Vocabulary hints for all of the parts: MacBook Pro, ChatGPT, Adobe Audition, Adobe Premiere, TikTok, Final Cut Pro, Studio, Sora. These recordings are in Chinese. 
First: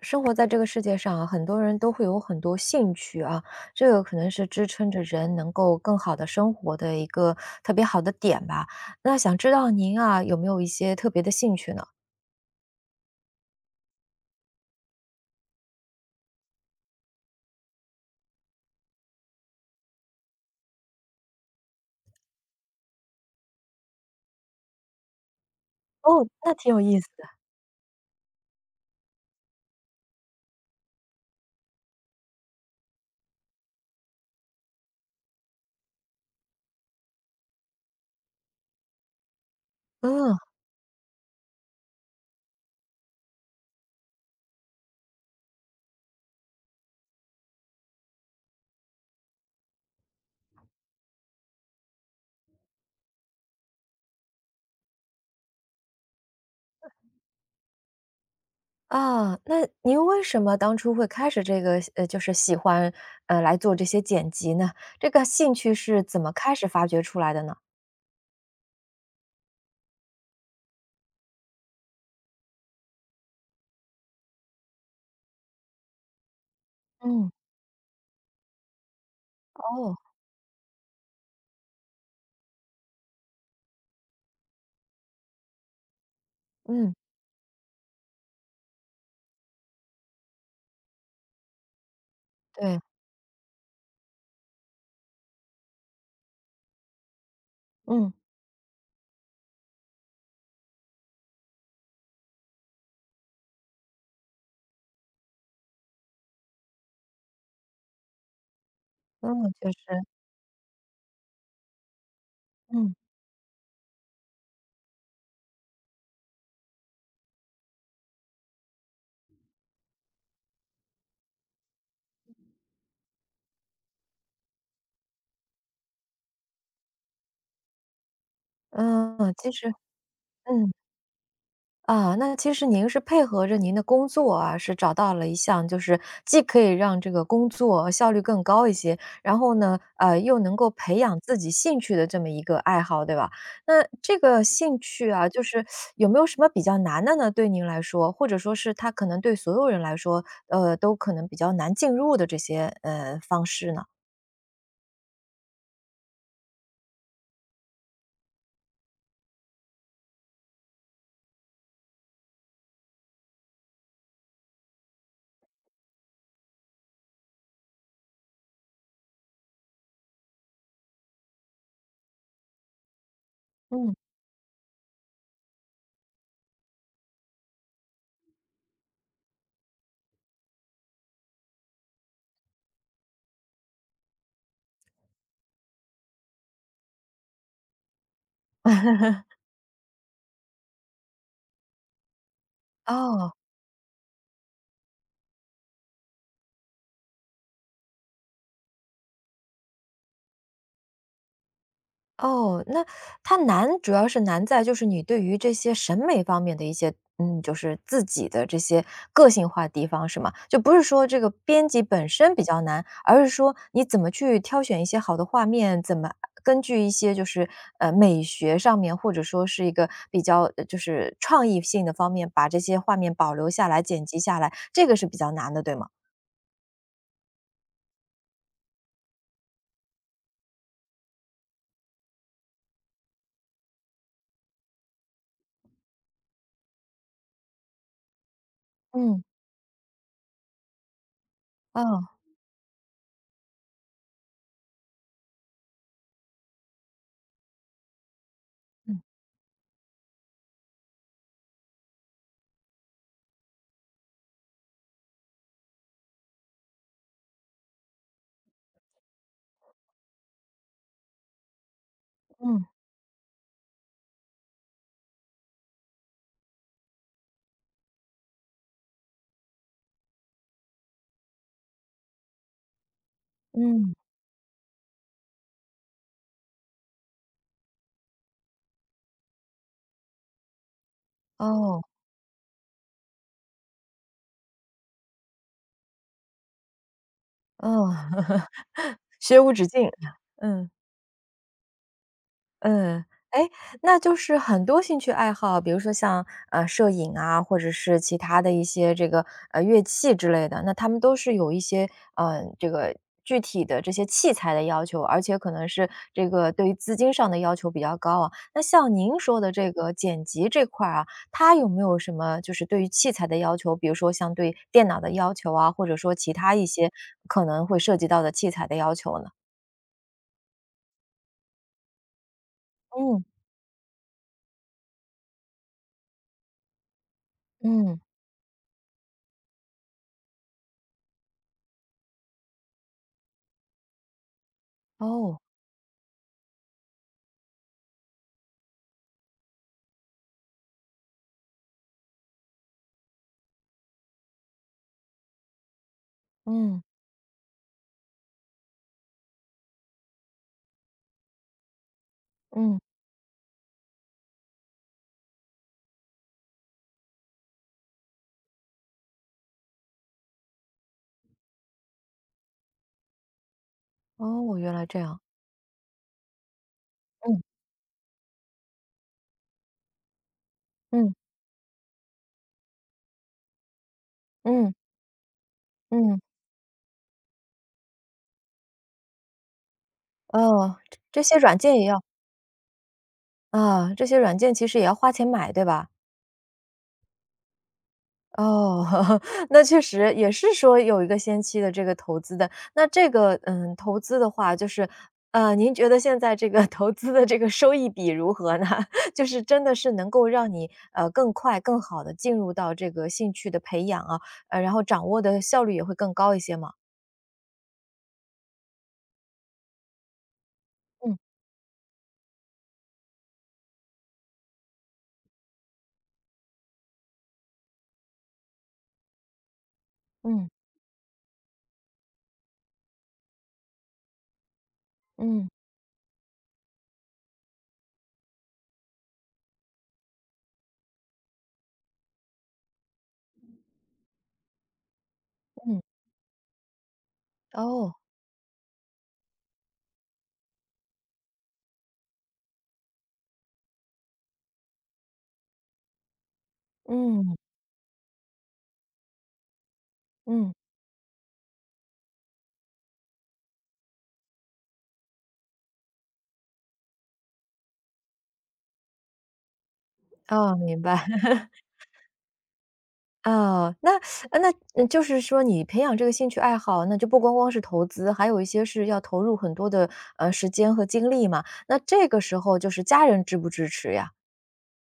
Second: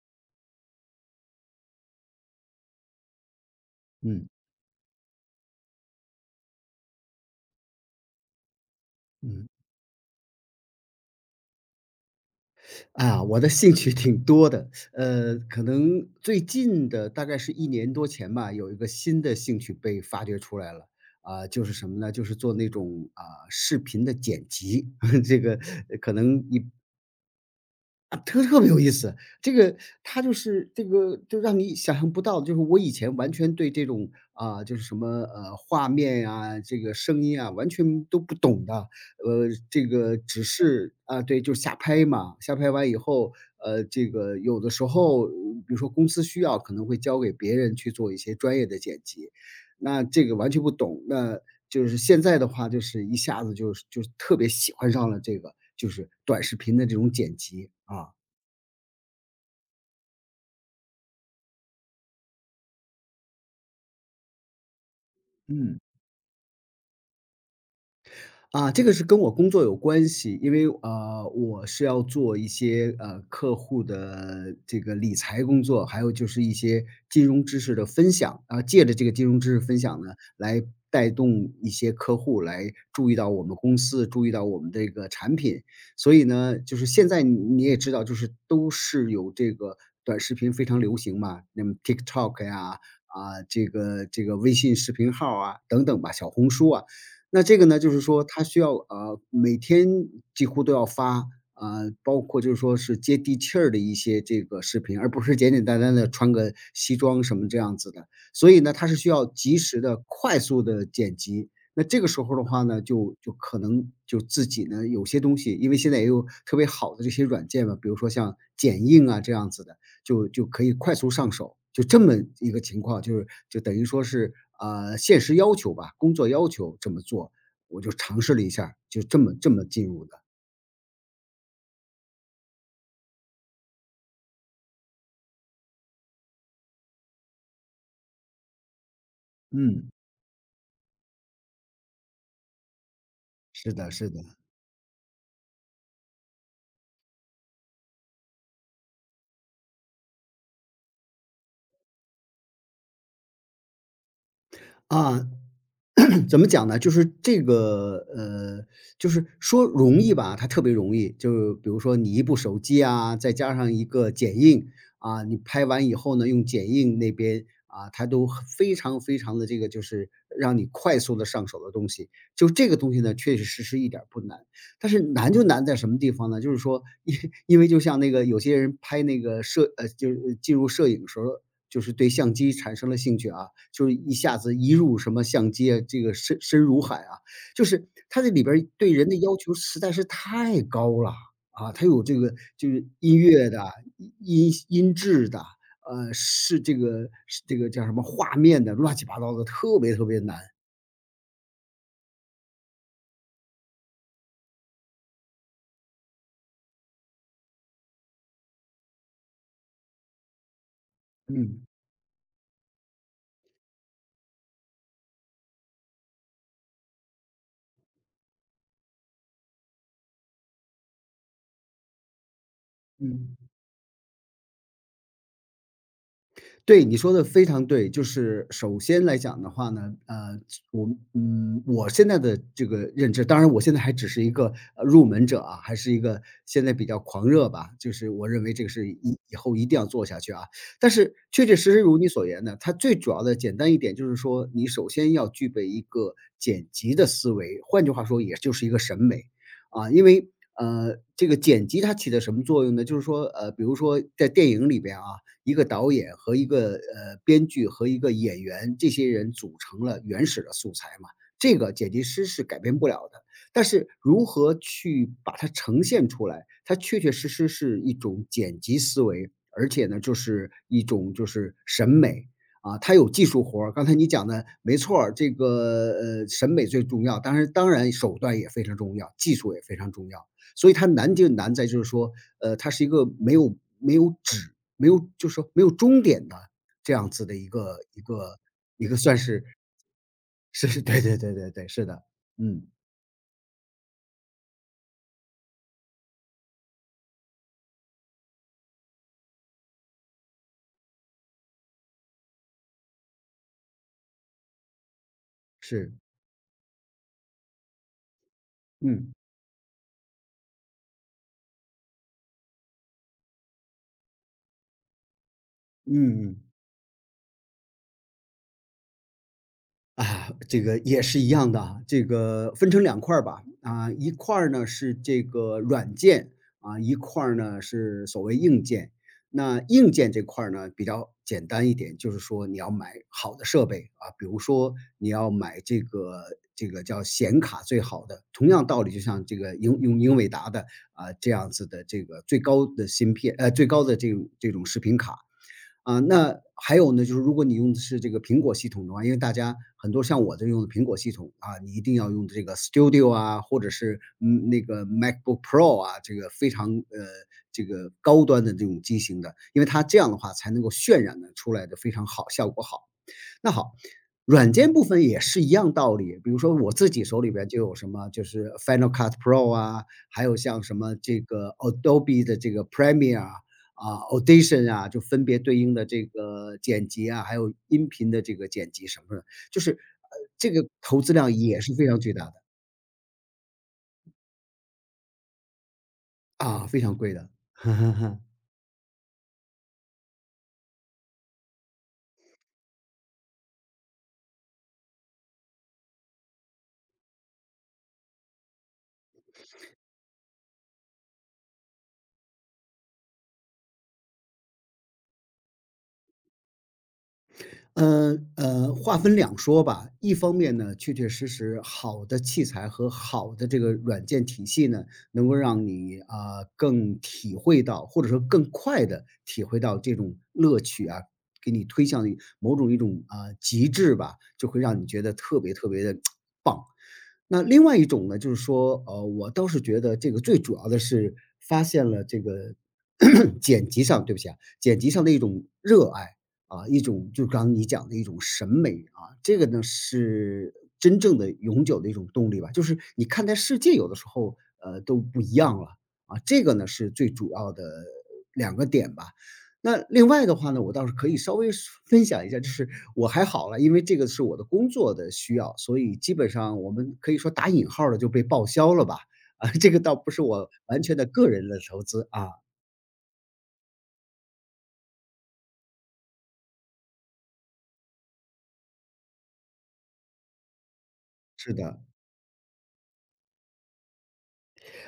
生活在这个世界上啊，很多人都会有很多兴趣啊，这个可嗯能是支撑着人能够更好的生活的一个特别好的点吧。那想嗯，知道您啊，有没有一些特别的兴趣呢？我的兴趣挺多的，可能最近的大概是一年多前吧，有一个新的兴趣被发掘出来了。就是什么呢？就是做那种，视频的剪辑，这个呃可哦，能那一挺有意思的。啊，特特别有意思，这个它就让你想象不到，就是我以前完全对这种，啊，就是什么，呃，画面呀，这个声音啊，完全都不懂的。这个嗯，只是啊，对，就瞎拍嘛，瞎拍完以后，这个有的时候，比如说公司需要，可能会交给别人去做一些专业的剪辑，那这个完全不懂。那就是现在的话，就是一下子就是特别喜欢上了这个，就是短视频的这种剪辑啊。啊，那您为什么当初会开始就是喜欢，来做这些剪辑呢？这个兴趣嗯。是怎么开始发掘出来的呢？啊，这个是跟我工作有关系，因为我是要做一些客户的这个理财工作，还有就是一些金嗯，融知识的分享啊，借着这个金融知识分哦，享呢，来带动一些客户来注意到我们公司，注意到我们这个产品。所以呢，就是嗯，现在你也知道，就是都是有这个短视频非常流行嘛，那么 TikTok 对，呀，这个微信视频号啊，等等吧，小红书啊。那这个呢，就是嗯，说他需要，每天几乎都要发啊，包括就是说是接地气儿的一些这个视频，而不是简简单单的穿个西装什么这样子的。所以呢，他是需要嗯，及确时的、实，快速的剪辑。那这个时候的话呢，嗯，就可能就自己呢，有些东西因为现在也有特别好的这些软件嘛，比如说像剪映啊这样子的，就可以快速上手，就这么一个情况，就是就等于说是，现实要求吧，工作要求这么做，我就尝试了一下儿就这嗯，么其这么实进入的。嗯。啊，那其实您是配合着您的工作啊，是找到了一项就是既可以让这个工作效率更高一些，然后呢，嗯，又能够培养自己兴趣的这么一个爱好，对吧？是那的是这的。个兴趣啊，就是有没有什么比较难的呢？对您来说，或者说是它可能对所有人来说，呃，都可能比较难进入的这些呃方式呢？啊，怎么讲呢？就是这个，就是说容易吧，它特别容易。就比如说你一部手机啊，再加上一个剪映啊，你拍完以后呢，用剪映那边啊，它都很非常非常的这个，就是让你快速的上手的东西。就这个东西呢，确确实实一嗯，点儿不难。但是难就难在什么地方呢？就是说，因为就像那个有些人拍那个摄呃，就是呃进入摄影时候就是对相机产生了兴趣啊，就是一下子一入什么相机啊，这个深深如海啊，就是它这里边儿对人的要求实在是太高了啊，它有这个就是音哦。乐的、音质的，是这个叫什么画面的，乱七八糟的，特别特别难。哦，那它难主要是难在就是你对于这些审美方面的一些，嗯，就是自己的这些个性化地方是吗？就不是说这个嗯编辑本身比较难，而是说你怎么去挑选一些好的画面，怎么根据一些就是呃美学上面，或者说是一个比较呃就是创意性的方面，把这些画面保留嗯。下来、剪辑下来，这个是比较难的，对吗？对，你说的非常对。就是首先来讲的话呢，我我现在的这个认知当然我现在还只是一个，入门者啊，还是一个现在比较狂热吧，就是我认为这个是嗯，以后一定要做下去啊。但是确确实实如哦，你所言呢，它最主要的简单一点就是说，你首先要具备一个剪辑的思维，换句话说也就是一个审嗯美。啊，因为，这个剪辑它起的什么作用呢？就是说，比如说在电影里边啊，一个导演和一个编剧和一个演员这些人组成了原始的素材嘛，这个剪辑师是改嗯变不了的。但是如何去把它呈现出来，它确确实实是一种剪辑思维，而且呢，就是一种就是审美啊，它有技术活儿。刚嗯，才你讲的没错儿，这个审美最重要，当然手段也非常重要，技术也非常重要。所以它难就难在哦就是说，它是一个没有就是说没有终点的这样子的一个哦，一个一个 算学是。无止境，是，嗯。是，对对对对对，是的，嗯，嗯，哎，那就是很多兴趣爱好，比如说像，呃，摄影啊，或者是其他的一些这个，呃，乐器之类的，那他们都是有一些，呃，这个具体的这些器材的要求，而且可能是是，这个对于资金上的要求比较高啊。那像嗯，您说的这个剪辑这块儿啊，它有没有什么就是对于器材的要求，比如说像对电脑的要求啊，或者说嗯其他嗯。一些可能会涉及到的器材的要求呢？啊，这个也是一样的啊这个分成两块儿嗯，吧。啊，一块儿呢是这个软件，啊，一块儿呢嗯，是所谓硬件。那硬件这块儿呢比较简单一点，就是说你要买好的设备啊，比如说你要哦，买这个叫显卡最好的，同样道理，就像这个英伟达的啊这样子的这个最高的芯片，最高的这种视频卡啊，那还嗯，有呢，就是如果你用的是这个苹果系统的话，因为大家很多像我这用的苹果系统啊，你一定要用这个 嗯。Studio 啊，或者是那个 MacBook Pro 啊，这个非常这个高端的这种机型的，因为它这样的话才能够渲染的出来的非常好，效果好。那好，软哦，原件部来这分样。也是一样道理。比如说我自己手里边嗯就有什么，就是 Final Cut Pro 啊，还有像什么嗯这个 Adobe 的这个 Premiere 啊、啊 Audition 嗯啊，就分别对应的这嗯，个剪辑啊，还有音频的这个剪辑什么的，就是呃，这个哦，这投资这量些软也是件也非常要巨大的啊，这些软件其实也要花钱买，对吧？啊，非常贵的。哦，那确实也是说有一个先期的这个投资的。那这个，嗯，投资的话就是，您觉得现在这个 投资的这个收益比如何呢？就是真的是能够让你，更快更好的进入到这个兴趣的培养啊，然后掌握的效率也会更高一些吗？话分两说吧。一方面呢，确确嗯实实好的器材和好的这个软件体系呢，能够让你啊、更体会到，或者说更快的体会到这种嗯乐趣啊，给你推向某种一种啊、极致吧，就会让你觉得特嗯别特别的 棒。那另外一种呢，就是说，我倒是觉得这个最主要的是发现了这个 剪辑上对不起啊，剪辑上的一种嗯，热爱啊，一种就刚刚你讲的哦，一种审美啊，这个呢是真正的永久的一种动力吧。就是你看待世界有的时候，都不一样了啊，这个呢是最主嗯。要的两个点吧。那另外的话嗯，呢，我倒是可以稍微说分享一下，就是我还好了，因为这个是我的工作的需要，所以基本上我们可以说打引号儿的就被报销了吧。啊，这个倒不是我哦，明完全白。的个 人的投资啊，哦，那那就是说你培养这个兴趣爱好，那就不光光是投资，还有一些是要投入很多的，时间和精力嘛。是那的。这个时候就是家人支不支持呀？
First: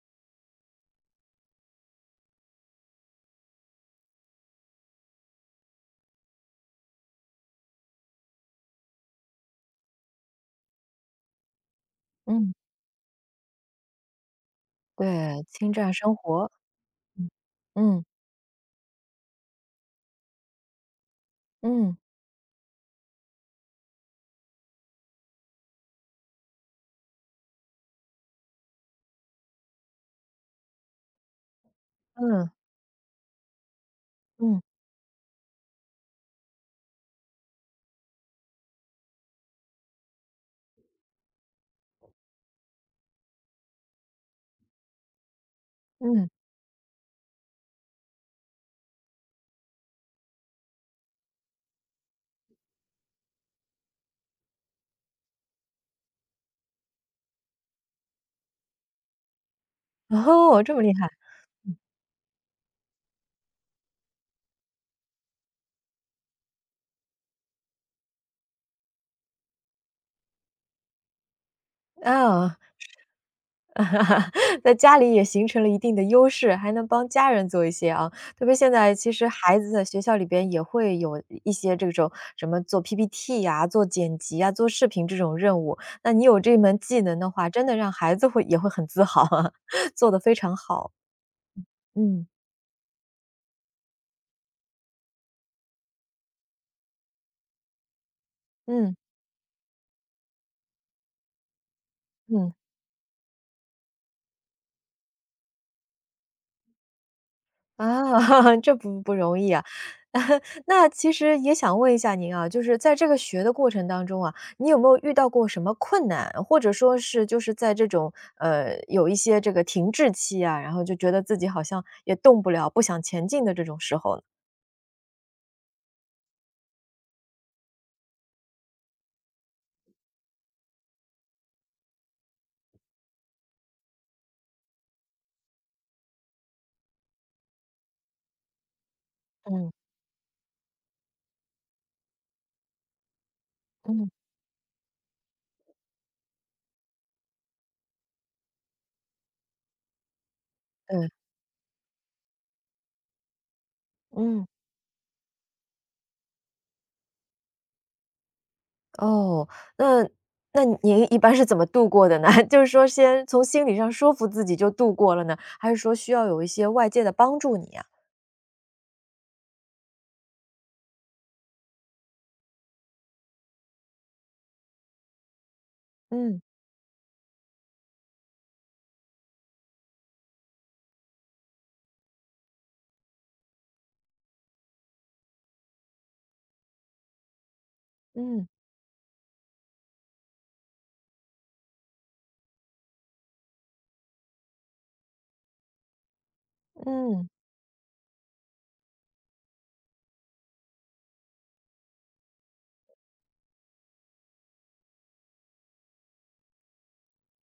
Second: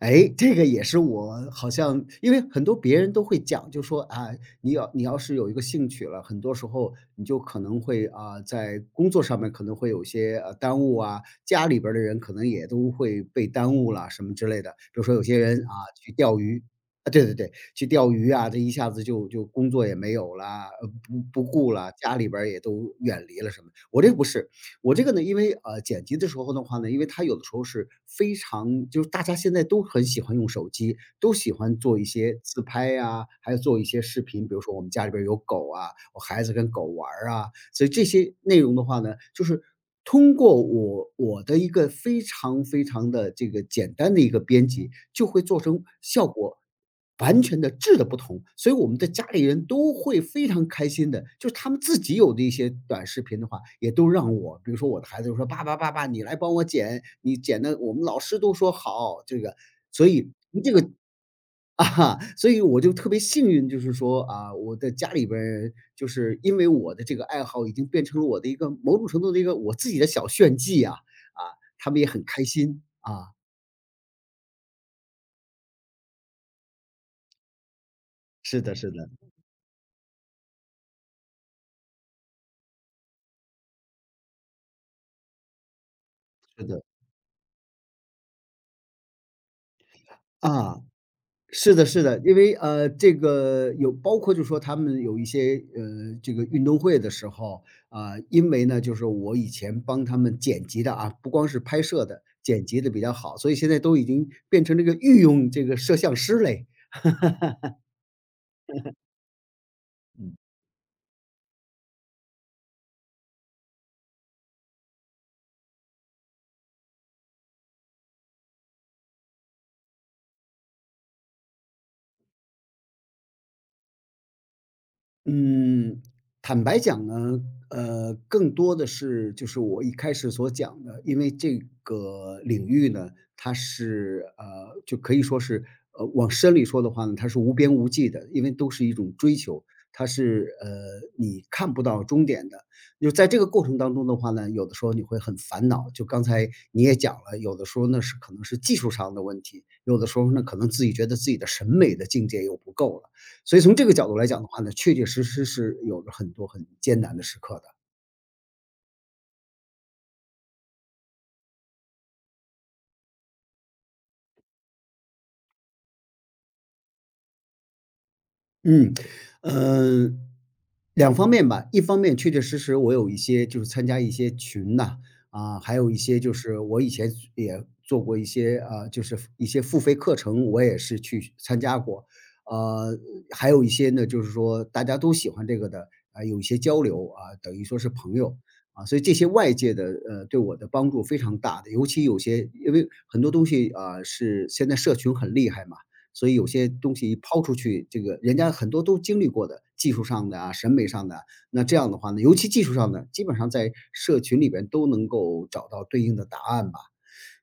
哎，这个也是我好像因为很多别人都会讲，就说啊，你要是有一个兴趣了，很多时候你就可能会啊，在工作上面可能会有些耽误啊，家里边儿的人可能嗯，也都会被耽误了什么之类的。比如对，说有些人侵啊占去生钓活。鱼，啊，对嗯，对对，去嗯，钓鱼啊，这一下子就工作也没有啦，不顾了，嗯，家里边儿也都远离了什么。我这不是，我这个呢，因为剪辑的时候的话呢，因为它有的时候是非常就是大家现在都很喜欢用手机，都喜欢做一些嗯，自拍呀、还有做一些视频，比嗯，如说我们家里边儿有狗啊，我孩子跟狗玩儿啊，所以这些内容的话呢，就是通过我的一个非常非常的这个简单的一个编辑，就会做成效嗯，果。完全的质的不同，所以我们的家里人都会非常开心的，就是他们自己有的一些短视频的话，也都让我，比如说我的孩子就说：“爸爸，爸爸，你来帮我剪，你剪的我们老师都说好。”这个，所 以哦，这这么个厉害，所以我就特别幸运，就是说啊，我的家里边儿人就是因为我的这个爱好，已经变成了我的一个某种程度的一个我自己的小炫技啊，他们也很开啊。心啊，在家里也形成了一定的优势，还能帮家人做一些啊。特别是现的，是在的，其实孩子在学校里边也会有一些这种什么做 PPT 呀、做剪辑呀、做视频这种任务，那你有这是门的技能的话，真的让孩子会也会很自豪啊，做得非常啊。好。是的，是的，嗯，因为这个有包括就说他们有一些这个运动会的时候啊、因为呢，就嗯，是我以前帮他们剪辑的啊，不光是拍摄的，嗯。剪辑的比较好，所以现在都已经变成这个御用这个摄像师嘞。啊，这不容易啊。那其实也想问一下您啊，就是在这个学的过程当中啊，你有没有遇到过什么困难，或者说是就是在这种有一些这个停滞期啊，然后就觉得自己好像也动不了，不想前进的这种时候呢？嗯，坦白讲呢，更多的是就是我一开始所讲的，因为这个领域呢，它是就可以说是往深里说的话呢，它是无边无际的，因为都是一种追求，嗯它是你看不到终点的。就在这个过程当中嗯的话呢，有的时候你会很烦恼，就刚才你也讲了，有的时候呢是可能是技术上的问题，有的时候呢可能自己觉嗯得自己的审美的境界又不够了。所以从这个角度来讲嗯，的话呢，确确实实是有着很多很艰难的时刻的。哦，那那您一般是怎么度过的呢？就是说先从心理上说服自己就度过了呢，还是说需要有一些外界的帮助你呀？嗯，呃，两方面吧。一方面确确实实我有一些就是参加一些群呐，啊，还有一些就嗯是我以前也做过一些，就是一些付费课程，我也是去参加过。呃，还有一些呢，就是说大家都喜欢这个的，啊，有一些交流，啊，等于说是朋友。嗯啊，所以这些外界的，对我的帮助非常大的，尤其有些因为很多东西，啊，是现在社群很厉害嘛，所以有些东西嗯。抛出去，这个人家很多都经历过的，技术上的啊、审美上的啊那这样的话呢，尤其技术上的，基本上在社群里边都能够找到对应的答案吧。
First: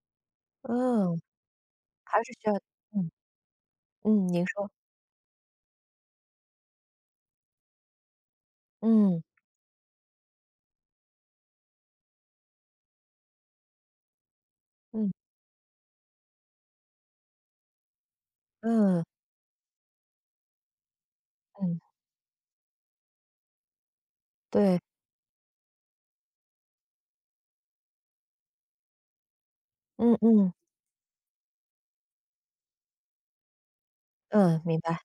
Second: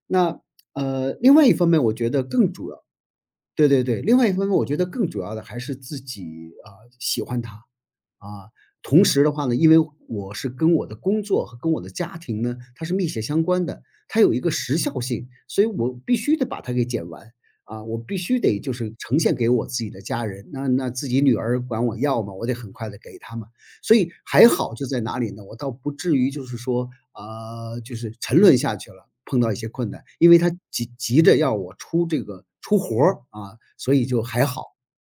那，嗯，另外一方面，我觉还得是需更要。主要嗯，对对对，另外嗯，一方您面我说。觉得更主要的还是自己啊、喜欢它啊。同嗯，时的话呢，因为我是跟我的工作和跟我的家庭呢，它是密切相关的，它有一个时效嗯，性，所以我必须得把它给剪完啊，我必须得就是嗯，呈现给我自己的家人。那那自己女儿嗯，管我要嘛，我得很快的给他们。所以还好对，就在哪里呢？我倒不至于就是说啊，就是沉沦下去了，碰到一些困难，嗯因为他嗯，急着要我出这个出活儿啊，所以就还嗯，好。明白。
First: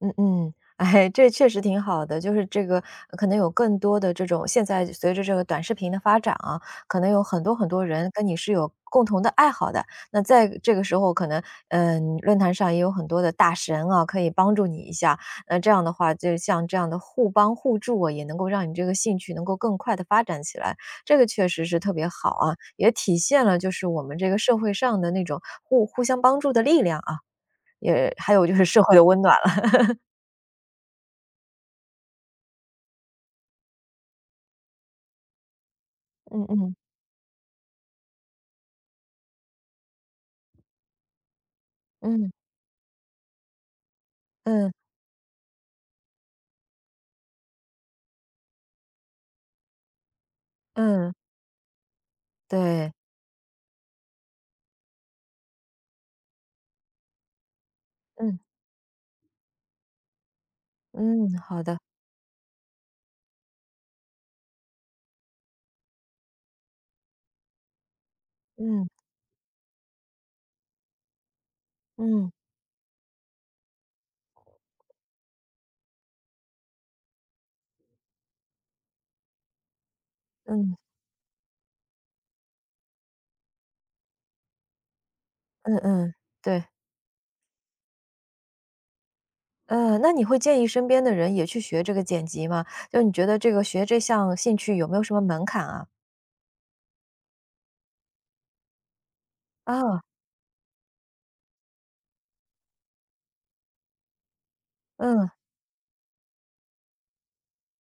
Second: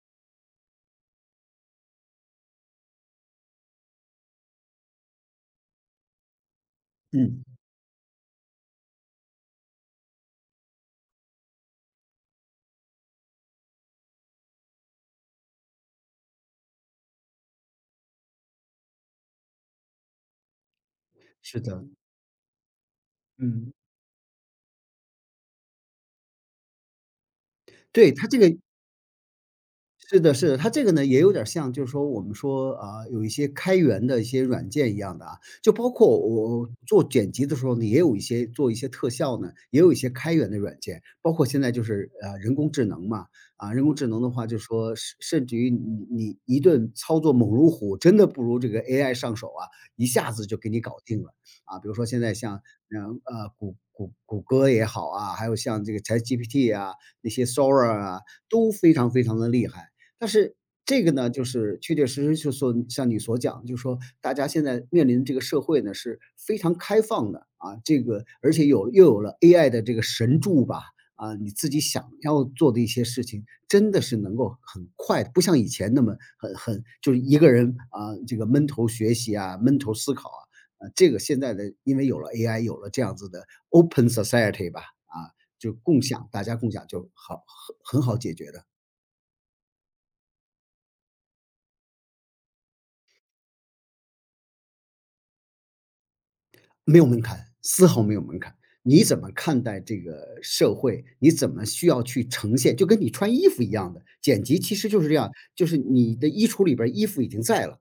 嗯嗯，哎，这确实挺好的，就是这个可能有更多的这种现在随着这个短视频的发展啊，可能有很嗯，多很多人跟你是有共同的爱好的。那在这个时候，可能嗯，论坛上也有很多的大神啊，可以帮助你一下。那这样的话，就像这样的互帮互助啊，也能够让你这个兴趣能够更快的发展起来。这个确是实是的，特别好啊，也体现了就嗯，是我们这个社会上的那种互相帮助的力量啊，对，也他还这有个就是社会的温暖了。是的，是的，它这个呢也有点儿像，就是说我们说啊，有一些开源的一些软件一样的啊，就包括嗯我嗯。做剪辑的时候呢，也有一些做一些特效呢，也有一些开源的软件，包括现在就是嗯人工智能嘛，啊，人工智能的话，就是嗯说甚至于你一顿操作猛如虎，真的不如这个 AI 上手啊，一下子就给你搞嗯，定了啊。比如说现在像对，嗯谷歌也好啊，还有像这个 ChatGPT 啊，那些 Sora 啊，嗯都非常非常的厉害。但是这个嗯，呢，就好是的，确确实实就说像你所讲，就是说大家现在面临这个社会呢是非常开放的啊，这个而且嗯有又有了 AI 的这个神助吧，啊，你自己想嗯要做的一些事情，真的是能够很快，不像以前那么很就是一个人啊，这个闷头学习啊，闷头思考啊，嗯啊，这个现在的因为有了 AI，有了这样子的 open society 吧，啊，就嗯共嗯，享，大家对，共享就好，很好解决的。嗯，那你会建议身边的人也去学这个剪辑吗？就你觉得这个学这项兴趣有没有什么门槛啊？没有门槛，丝毫没有门槛。你怎么看待这啊，个社会？你怎么需要去呈现？就跟你穿衣服一样的，剪辑其实就是这嗯样，就是你的衣橱里边儿衣服已经在了，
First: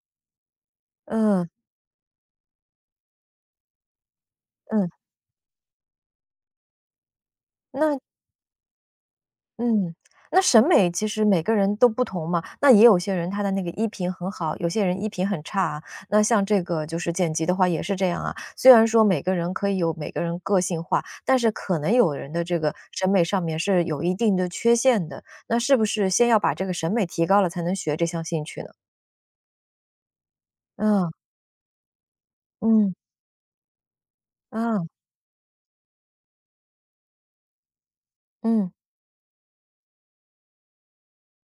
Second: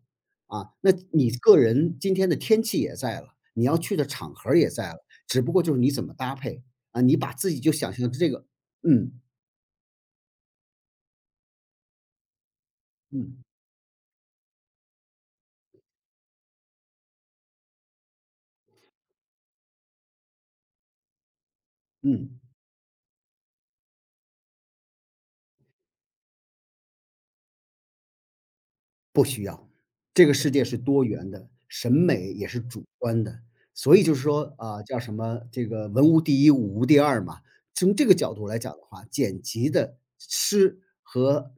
啊，那你嗯个人今天的天气也在了，你要去的场合儿也嗯，在了，只不过就是你怎么搭配，啊，你把自己就想那象这个嗯，嗯，那审美其实每个人都不同嘛，那也有些人他嗯，的那个衣品很好，有些人衣品很差啊。那像这个就是剪辑的话也是这样啊，虽然说每个人可以有每个人个性化，但是可能有人嗯。的这个审美上面是有一定的缺陷的，那是不是先要把这个审美提高了才能学这项兴趣呢？不需要，这个世界是多嗯，元的，审美也是主嗯，观的，所以就是说啊，啊，叫什么这个文无第一，武无第二嘛。从这个角度来嗯，讲的话，剪辑的师和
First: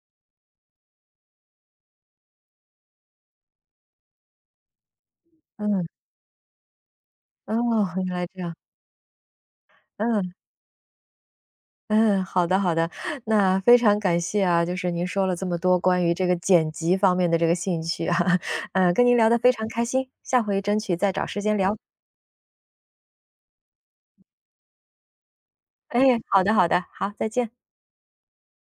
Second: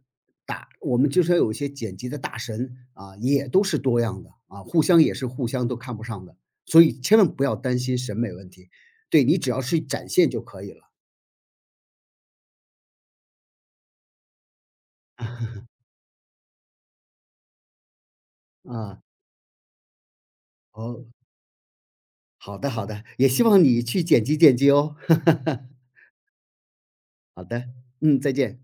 打，我们就说有一些剪辑的大神啊，也都是多样的啊，互相也是互相都嗯，看不上的，所以千万不哦，要担心原审来美这问样，题，对你只要是展现嗯。就可以了嗯，好的好的，那非常感谢啊，就是您说了这么多关于这个剪辑方面的这个兴趣啊，嗯，啊。跟您聊得非常开心，下回争取哦，再找时间聊。好的好的，也希望你去剪辑剪辑哦，哎，好的好的，好，再 好见。的，嗯，再见。